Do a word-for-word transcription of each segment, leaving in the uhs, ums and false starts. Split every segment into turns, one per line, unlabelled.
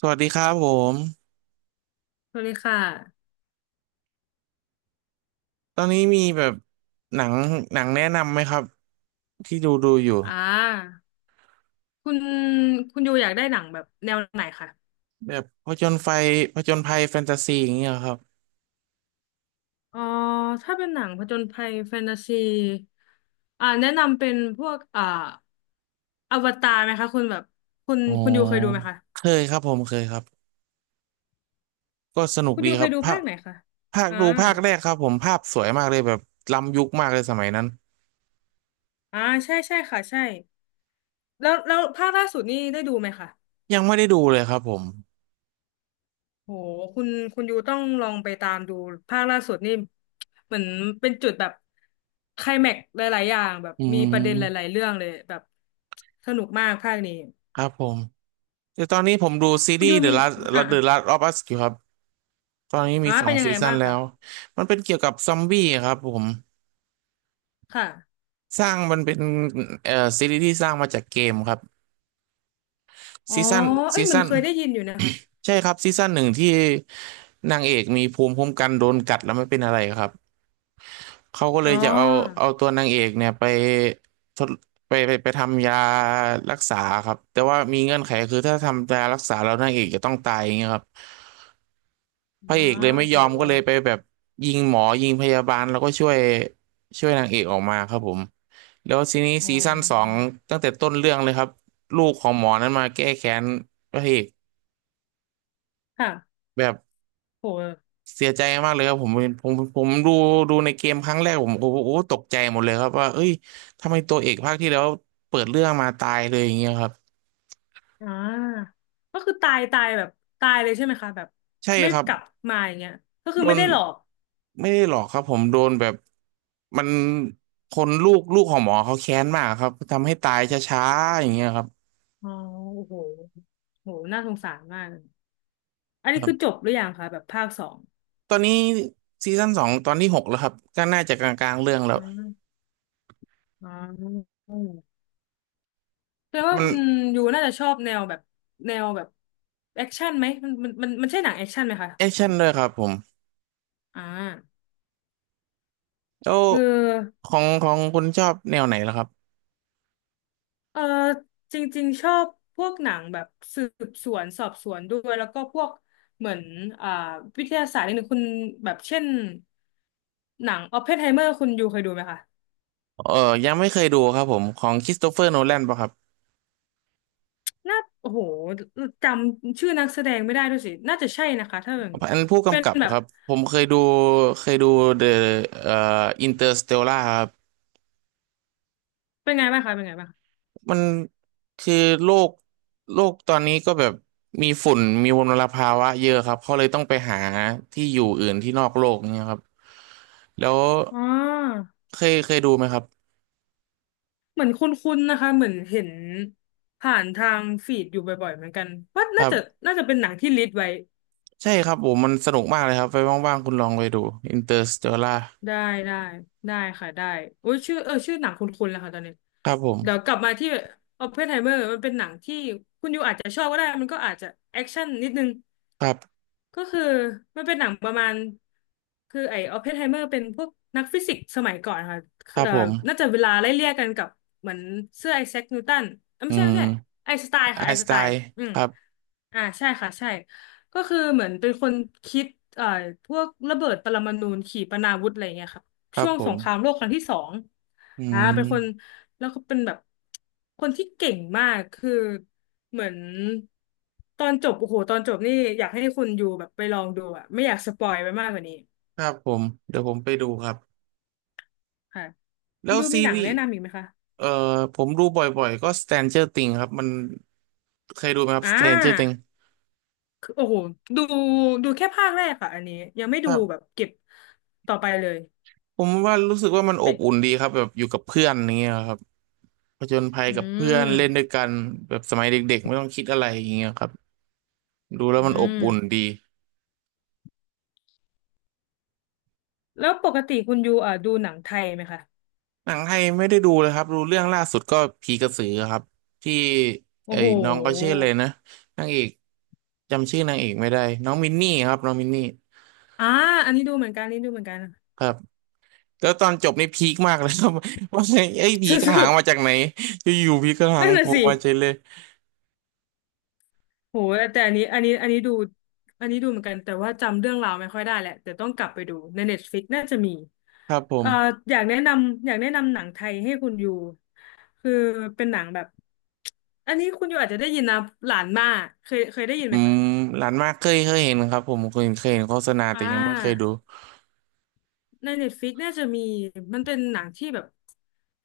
สวัสดีครับผม
สวัสดีค่ะ
ตอนนี้มีแบบหนังหนังแนะนำไหมครับที่ดูดูอยู่
อ่าคุณคุณยูอยากได้หนังแบบแนวไหนคะ
แบบผจญไฟผจญภัยแฟนตาซีอย่างเงี้ยครับ
อ๋อถ้าเป็นหนังผจญภัยแฟนตาซีอ่าแนะนำเป็นพวกอ่าอวตารไหมคะคุณแบบคุณ
อ๋อ
คุณยูเคยดูไหมคะ
เคยครับผมเคยครับก็สนุก
คุณ
ดี
ยู
ค
เค
รับ
ยดู
ภา
ภา
ค
คไหนคะ
ภาค
อ่า
ดูภาคแรกครับผมภาพสวยมากเลยแบบล้ำยุคมากเลยสมัยนั้น
อ่าใช่ใช่ค่ะ ใช่ แล้วแล้วภาคล่าสุดนี่ได้ดูไหมคะ
ยังไม่ได้ดูเลยครับผม
โหคุณคุณยูต้องลองไปตามดูภาคล่าสุดนี่เหมือนเป็นจุดแบบไคลแม็กซ์หลายๆอย่างแบบ
อื
มีประเด็นหลา
ม
ยๆเรื่องเลยแบบสนุกมากภาคนี้
ครับผมแต่ตอนนี้ผมดูซี
คุณ
รี
ยู
ส์ The
มี
Last
อ่ะอ่ะ
The Last of Us อยู่ครับตอนนี้มี
อ่ะ
สอ
เป็
ง
นยัง
ซี
ไง
ซั่น
บ้าง
แล้
คะ
วมันเป็นเกี่ยวกับซอมบี้ครับผม
ค่ะ
สร้างมันเป็นเอ่อซีรีส์ที่สร้างมาจากเกมครับ
อ๋อ
ซีซั่น
เอ้
ซี
ยเหมัน
ซั่น
เคยได้ยินอยู่นะคะ
ใช่ครับซีซั่นหนึ่งที่นางเอกมีภูมิคุ้มกันโดนกัดแล้วไม่เป็นอะไรครับเขาก็เล
อ๋
ยจะเอา
อ
เอาตัวนางเอกเนี่ยไปทดไปไปไปทำยารักษาครับแต่ว่ามีเงื่อนไขคือถ้าทำยารักษาแล้วนางเอกจะต้องตายอย่างเงี้ยครับ พระเอ
ว้า
กเลย
ว
ไม่ย
โห
อมก็เลยไปแบบยิงหมอยิงพยาบาลแล้วก็ช่วยช่วยนางเอกออกมาครับผมแล้วทีนี้
อื
ซีซั่นสอง
ม
ตั้งแต่ต้นเรื่องเลยครับลูกของหมอนั้นมาแก้แค้นพระเอก
ค่ะ
แบบ
โห
เสียใจมากเลยครับผมผมผมดูดูในเกมครั้งแรกผมโอ้โหตกใจหมดเลยครับว่าเอ้ยทำไมตัวเอกภาคที่แล้วเปิดเรื่องมาตายเลยอย่างเงี้ยครับ
อ่าก็คือตายตายแบบตายเลยใช่ไหมคะแบบ
ใช่
ไม่
ครับ
กลับมาอย่างเงี้ยก็คื
โด
อไม่
น
ได้หลอก
ไม่ได้หรอกครับผมโดนแบบมันคนลูกลูกของหมอเขาแค้นมากครับทำให้ตายช้าๆอย่างเงี้ยครับ
อ๋อโอ้โหโหน่าสงสารมากเลยอันนี้คือจบหรือยังคะแบบภาคสอง
ตอนนี้ซีซั่นสองตอนที่หกแล้วครับก็น่าจะกลางๆเรื่องแล้
อ
ว
่าอ๋อแปลว่า
มัน
คุณยูน่าจะชอบแนวแบบแนวแบบแอคชั่นไหม มันมันมันมันใช่หนังแอคชั่นไหมคะ
แอคชั่นด้วยครับผม
อ่า
แล้ว
คือ
ของของคุณชอบแนวไหนล่ะครับ
เออจริงๆชอบพวกหนังแบบสืบสวนสอบสวนด้วยแล้วก็พวกเหมือนอ่าวิทยาศาสตร์นิดนึงคุณแบบเช่นหนังออปเพนไฮเมอร์คุณยูเคยดูไหมคะ
เออยังไม่เคยดูครับผมของคริสโตเฟอร์โนแลนป่ะครับ
น่าโอ้โหจำชื่อนักแสดงไม่ได้ด้วยสิน่าจะใช่นะคะถ้าแบบนี้
อันผู้
เป็น
กำกับ
แบ
ค
บ
รับผมเคยดูเคยดูเดอะเอ่ออินเตอร์สเตลครับ
เป็นไงบ้างคะเป็นไงบ้างคะ
มันคือโลกโลกตอนนี้ก็แบบมีฝุ่นมีมลภาวะเยอะครับเขาเลยต้องไปหาที่อยู่อื่นที่นอกโลกเนี่ยครับแล้ว
อ๋อ
เคยเคยดูไหมครับ
เหมือนคุ้นๆนะคะเหมือนเห็นผ่านทางฟีดอยู่บ่อยๆเหมือนกันว่า
ค
น่า
รั
จะ
บ
น่าจะเป็นหนังที่ลิสต์ไว้
ใช่ครับผมมันสนุกมากเลยครับไปว่างๆคุณลองไปดู Interstellar
ได้ได้ได้ค่ะได้โอ้ยชื่อเออชื่อหนังคุ้นๆแล้วค่ะตอนนี้
ครับผ
เดี๋ยว
ม
กลับมาที่ Oppenheimer มันเป็นหนังที่คุณยูอาจจะชอบก็ได้มันก็อาจจะแอคชั่นนิดนึง
ครับ
ก็คือมันเป็นหนังประมาณคือไอ้ออปเพนไฮเมอร์เป็นพวกนักฟิสิกส์สมัยก่อนค่ะ
ครับ
เอ่อ
ผม
น่าจะเวลาไล่เลี่ยกันกับเหมือนเสื้อไอแซคนิวตันเอ้ย
อื
ไม่ใช่ไม่ใช่
ม
ไอน์สไตน์
ไอ
ค่ะไอ
น์
น์
ส
ส
ไต
ไตน์
น์
อืม
ครับ
อ่าใช่ค่ะใช่ก็คือเหมือนเป็นคนคิดเอ่อพวกระเบิดปรมาณูขีปนาวุธอะไรเงี้ยค่ะ
ครั
ช่
บ
วง
ผ
ส
ม
งครามโลกครั้งที่สอง
อื
อ่า
ม
เป็นคน แล้วก็เป็นแบบคนที่เก่งมากคือเหมือนตอนจบโอ้โหตอนจบนี่อยากให้คุณยูแบบไปลองดูอะไม่อยากสปอยไปมากกว่านี้
ครับผมเดี๋ยวผมไปดูครับ
ค่ะ
แล้
คุณ
ว
ยู
ซี
มีหนัง
รีส์
แนะนำอีกไหมคะ
เอ่อผมดูบ่อยๆก็ Stranger Things ครับมันเคยดูไหมครับ
อ่
Stranger Things
าคือโอ้โหดูดูแค่ภาคแรกค่ะอันนี้ยังไม่
ค
ดู
รั
แบบ
บ
เก็บต่อไปเลย
ผมว่ารู้สึกว่ามันอบ
เป
อุ่นดีครับแบบอยู่กับเพื่อนอย่างเงี้ยครับผจญภัย
อื
กับเพื่อนเล่นด้วย
ม
กันแบบสมัยเด็กๆไม่ต้องคิดอะไรอย่างเงี้ยครับดูแล้
อื
วมันอบ
ม
อุ่นดี
แล้วปกติคุณยูอ่ะดูหนังไทยไหมคะ
หนังไทยไม่ได้ดูเลยครับดูเรื่องล่าสุดก็ผีกระสือครับที่
โอ้
ไอ้
โห
น้องก็ชื่อเลยนะนางเอกจำชื่อนางเอกไม่ได้น้องมินนี่ครับน้องมินนี่
อ่าอันนี้ดูเหมือนกันอันนี่ดูเหมือนกัน
ครับแล้วตอนจบนี่พีคมากเลยครับ ว่าไงอ้ผี
ส
กระ
ุ
หัง
ด
มาจากไหนจะอยู่ๆผีกระ
ๆ
หัง
นั่น
โผ
น่ะ
ล่
สิ
มาเฉยเลย
โหแต่อันนี้อันนี้อันนี้ดูอันนี้ดูเหมือนกันแต่ว่าจำเรื่องราวไม่ค่อยได้แหละแต่ต้องกลับไปดูใน Netflix น่าจะมี
ครับผ
เอ่อ
ม
อยากแนะนำอยากแนะนำหนังไทยให้คุณอยู่คือเป็นหนังแบบอันนี้คุณอยู่อาจจะได้ยินนะหลานมาเคยเคยได้ยิน
อื
ไหม
ม
คะ
ร้านมากเคยเคยเห็นครับผมเคยเคยเห็นโฆษณา
อ่
แต่ยังไม่เคยดู
า ในเน็ตฟ i ิกน่าจะมีมันเป็นหนังที่แบบ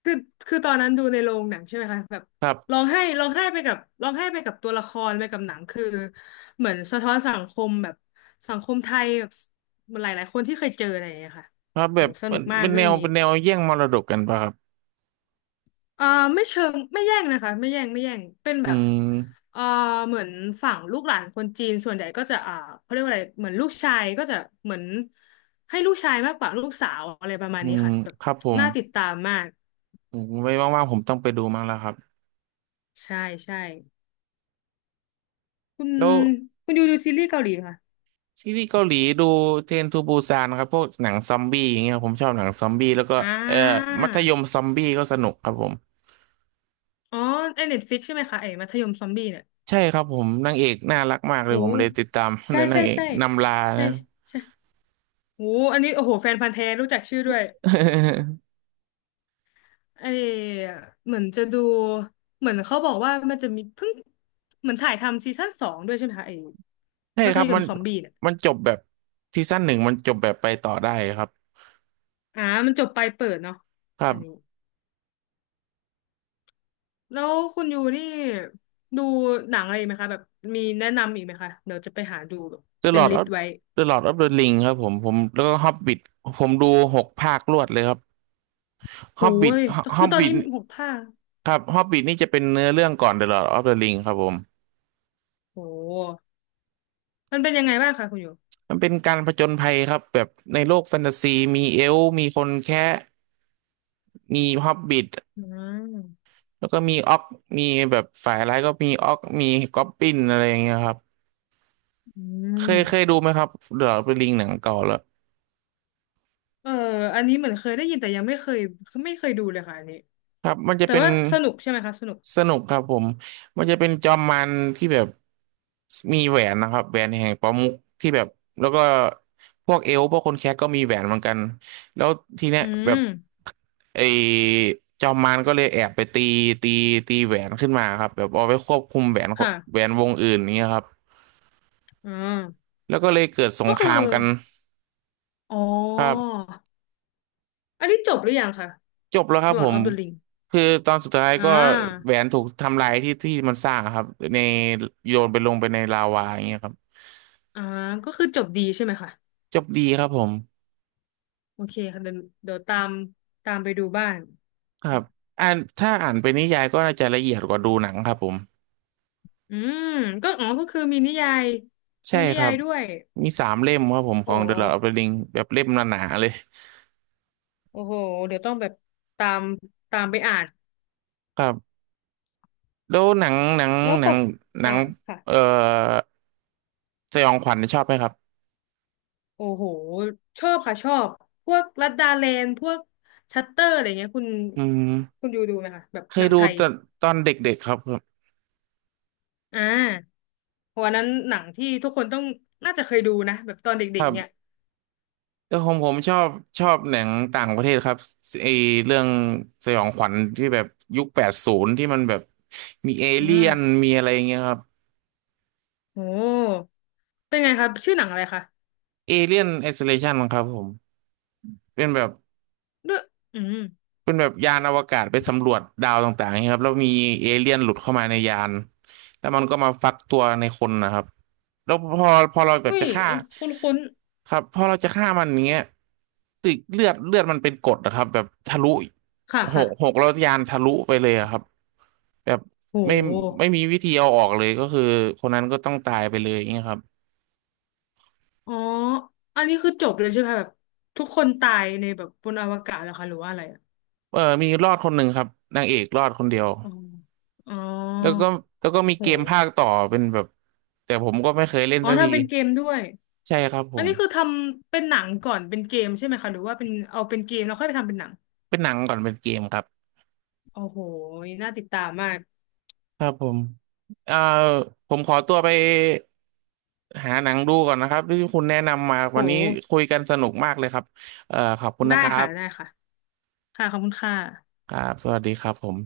คือคือตอนนั้นดูในโรงหนังใช่ไหมคะแบบ
ครั
ร้อ
บ
งไห้ร้องไห้ไปกับร้องไห้ไปกับตัวละครไปกับหนังคือเหมือนสะท้อนสังคมแบบสังคมไทยแบบหลายๆคนที่เคยเจออะไรอย่างเงี้ยค่ะ
ครับแบ
โห
บ
ส
เป็
นุ
น
กมาก
เป็นแน
เรื่อง
ว
นี้
เป็นแนวแย่งมรดกกันป่ะครับ
อ่าไม่เชิงไม่แย่งนะคะไม่แย่งไม่แย่งเป็น
อื
แบบ
ม
เอ่าเหมือนฝั่งลูกหลานคนจีนส่วนใหญ่ก็จะอ่าเขาเรียกว่าอะไรเหมือนลูกชายก็จะเหมือนให้ลูกชายมากกว่าลูกสาวอะไรประมาณ
อื
นี้
ม
ค่ะแบบ
ครับผม
น่าติดตามมาก
ผมไว้ว่างๆผมต้องไปดูมั้งแล้วครับ
ใช่ใช่คุณ
แล้ว
คุณดูดูซีรีส์เกาหลีไหมคะ
ซีรีส์เกาหลีดูเทรนทูบูซานครับพวกหนังซอมบี้อย่างเงี้ยผมชอบหนังซอมบี้แล้วก็
อ่
เอ่อ
า
มัธยมซอมบี้ก็สนุกครับผม
อ๋อไอเน็ตฟิกใช่ไหมคะไอมัธยมซอมบี้เนี่ย
ใช่ครับผมนางเอกน่ารักมากเล
โห
ยผมเลยติดตาม น
ใช่
นา
ใช่
งเอก
ใช่
นำลา
ใช่
นะ
ใช่โหอันนี้โอ้โหแฟนพันธุ์แท้รู้จักชื่อด้วย ไอเหมือนจะดูเหมือนเขาบอกว่ามันจะมีเพิ่งเหมือนถ่ายทำซีซั่นสองด้วยใช่ไหมคะไอ
ใช่
มั
ค
ธ
รับ
ย
มั
ม
น
ซอมบี้เนี่ย
มันจบแบบซีซั่นหนึ่งมันจบแบบไปต่อได้ครับ
อ่ามันจบไปเปิดเนาะ
ครั
อั
บ
นนี้แล้วคุณยูนี่ดูหนังอะไรไหมคะแบบมีแนะนำอีกไหมคะเดี๋ยวจะไปหาดูแบบ
The
เป็น
Lord
ลิสต์
of
ไว้
The Lord of the Ring ครับผมผมแล้วก็ Hobbit ผมดูหกภาครวดเลยครับ
โอ้ย
Hobbit
คือตอนนี้
Hobbit
หกภาค
ครับ Hobbit นี่จะเป็นเนื้อเรื่องก่อน The Lord of the Ring ครับผม
โอ้มันเป็นยังไงบ้างคะคุณยู
มันเป็นการผจญภัยครับแบบในโลกแฟนตาซีมีเอลฟ์มีคนแค้มีฮอบบิ t
อืม
แล้วก็มีออกมีแบบฝ่ายร้ายก็มีออกมีก๊อบบินอะไรอย่างเงี้ยครับ
อื
เคยเคยดู
ม
ไหมครับ The Lord of the Ring หนังเก่าแล้ว
เอออันนี้เหมือนเคยได้ยินแต่ยังไม่เคยไม่เคยดูเลยค่ะอันนี้
ครับมันจะ
แต่
เป็น
ว่าสนุกใช่ไหมคะสนุก
สนุกครับผมมันจะเป็นจอมมันที่แบบมีแหวนนะครับแหวนแห่งประมุขที่แบบแล้วก็พวกเอลฟ์พวกคนแคระก็มีแหวนเหมือนกันแล้วทีเนี้ย
อื
แบบ
ม
ไอ้จอมมันก็เลยแอบไปตีตีตีแหวนขึ้นมาครับแบบเอาไปควบคุมแหวนคนแหว
ค่ะ
นวงอื่นอย่างเงี้ยครับ
อ่า
แล้วก็เลยเกิดสง
ก็
ค
คือ
รามกัน
อ๋
ครั
อ
บ
อันนี้จบหรือยังคะ
จบแล้วครับผ
Lord
ม
of the Ring
คือตอนสุดท้าย
อ่
ก็แห
า
วนถูกทำลายที่ที่มันสร้างครับในโยนไปลงไปในลาวาอย่างเงี้ยครับ
อ่าก็คือจบดีใช่ไหมคะ
จบดีครับผม
โอเคค่ะเดี๋ยวเดี๋ยวตามตามไปดูบ้าง
ครับอ่านถ้าอ่านเป็นนิยายก็น่าจะละเอียดกว่าดูหนังครับผม
อืมก็อ๋อก็คือมีนิยาย
ใช่
มีนิ
ครั
ยาย
บ
ด้วย
มีสามเล่มครับผมข
โอ้
อง The Lord of the
โห
Ring แบบเล่มหนาๆเลย
โอ้โหเดี๋ยวต้องแบบตามตามไปอ่าน
ครับแล้วหนังหนัง
แล้ว
ห
ป
นัง
ก
หนั
อ่า
ง
ค่ะ
เอ่อสยองขวัญชอบไหมครับ
โอ้โหชอบค่ะชอบพวกลัดดาแลนด์พวกชัตเตอร์อะไรเงี้ยคุณ
อืม
คุณดูดูไหมคะแบบ
เค
ห
ย
นัง
ดู
ไทย
ตอนตอนเด็กๆครับครับ
อ่าเพราะวันนั้นหนังที่ทุกคนต้องน่าจะเคยดูนะแบบตอนเด็กๆเนี่ย
แต่ผมผมชอบชอบหนังต่างประเทศครับไอเรื่องสยองขวัญที่แบบยุคแปดศูนย์ที่มันแบบมีเอ
อ่
เลี่ยน
า
มีอะไรอย่างเงี้ยครับ
โอ้เป็นไงคะชื่อหนังอะไรคะ
เอเลี่ยนไอโซเลชันครับผมเป็นแบบ
ด้วยอืม
เป็นแบบยานอวกาศไปสำรวจดาวต่างๆครับแล้วมีเอเลี่ยนหลุดเข้ามาในยานแล้วมันก็มาฟักตัวในคนนะครับแล้วพอพอเราแบบ
อุ้
จะ
ย
ฆ่า
อันคุ้น
ครับพอเราจะฆ่ามันอย่างเงี้ยตึกเลือดเลือดมันเป็นกรดนะครับแบบทะลุ
ๆค่ะ
ห
ค่ะ
กหกแล้วยานทะลุไปเลยอะครับแบบ
โ
ไม่
ห
ไม่มีวิธีเอาออกเลยก็คือคนนั้นก็ต้องตายไปเลยอย่างเงี้ยครับ
อ๋ออันนี้คือจบเลยใช่ไหมคะแบบทุกคนตายในแบบบนอวกาศแล้วคะหรือว่าอะไรอะ
เออมีรอดคนหนึ่งครับนางเอกรอดคนเดียว
อ๋ออ๋อ
แล้วก็แล้วก็มีเกม
โห
ภาคต่อเป็นแบบแต่ผมก็ไม่เคยเล่น
อ๋อ
สักที
ทำเป็นเกมด้วย
ใช่ครับผ
อัน
ม
นี้คือทำเป็นหนังก่อนเป็นเกมใช่ไหมคะหรือว่าเป็นเอาเป็นเกมแล้วค่อยไปทำเป็นหนัง
เป็นหนังก่อนเป็นเกมครับ
โอ้โหน่าติดตามมาก
ครับผมเอ่อผมขอตัวไปหาหนังดูก่อนนะครับที่คุณแนะนำมาวันนี้
โห
คุยกันสนุกมากเลยครับเอ่อขอบคุณ
ได้
นะครั
ค่ะ
บ
ได้ค่ะค่ะขอบคุณค่ะ
ครับสวัสดีครับผม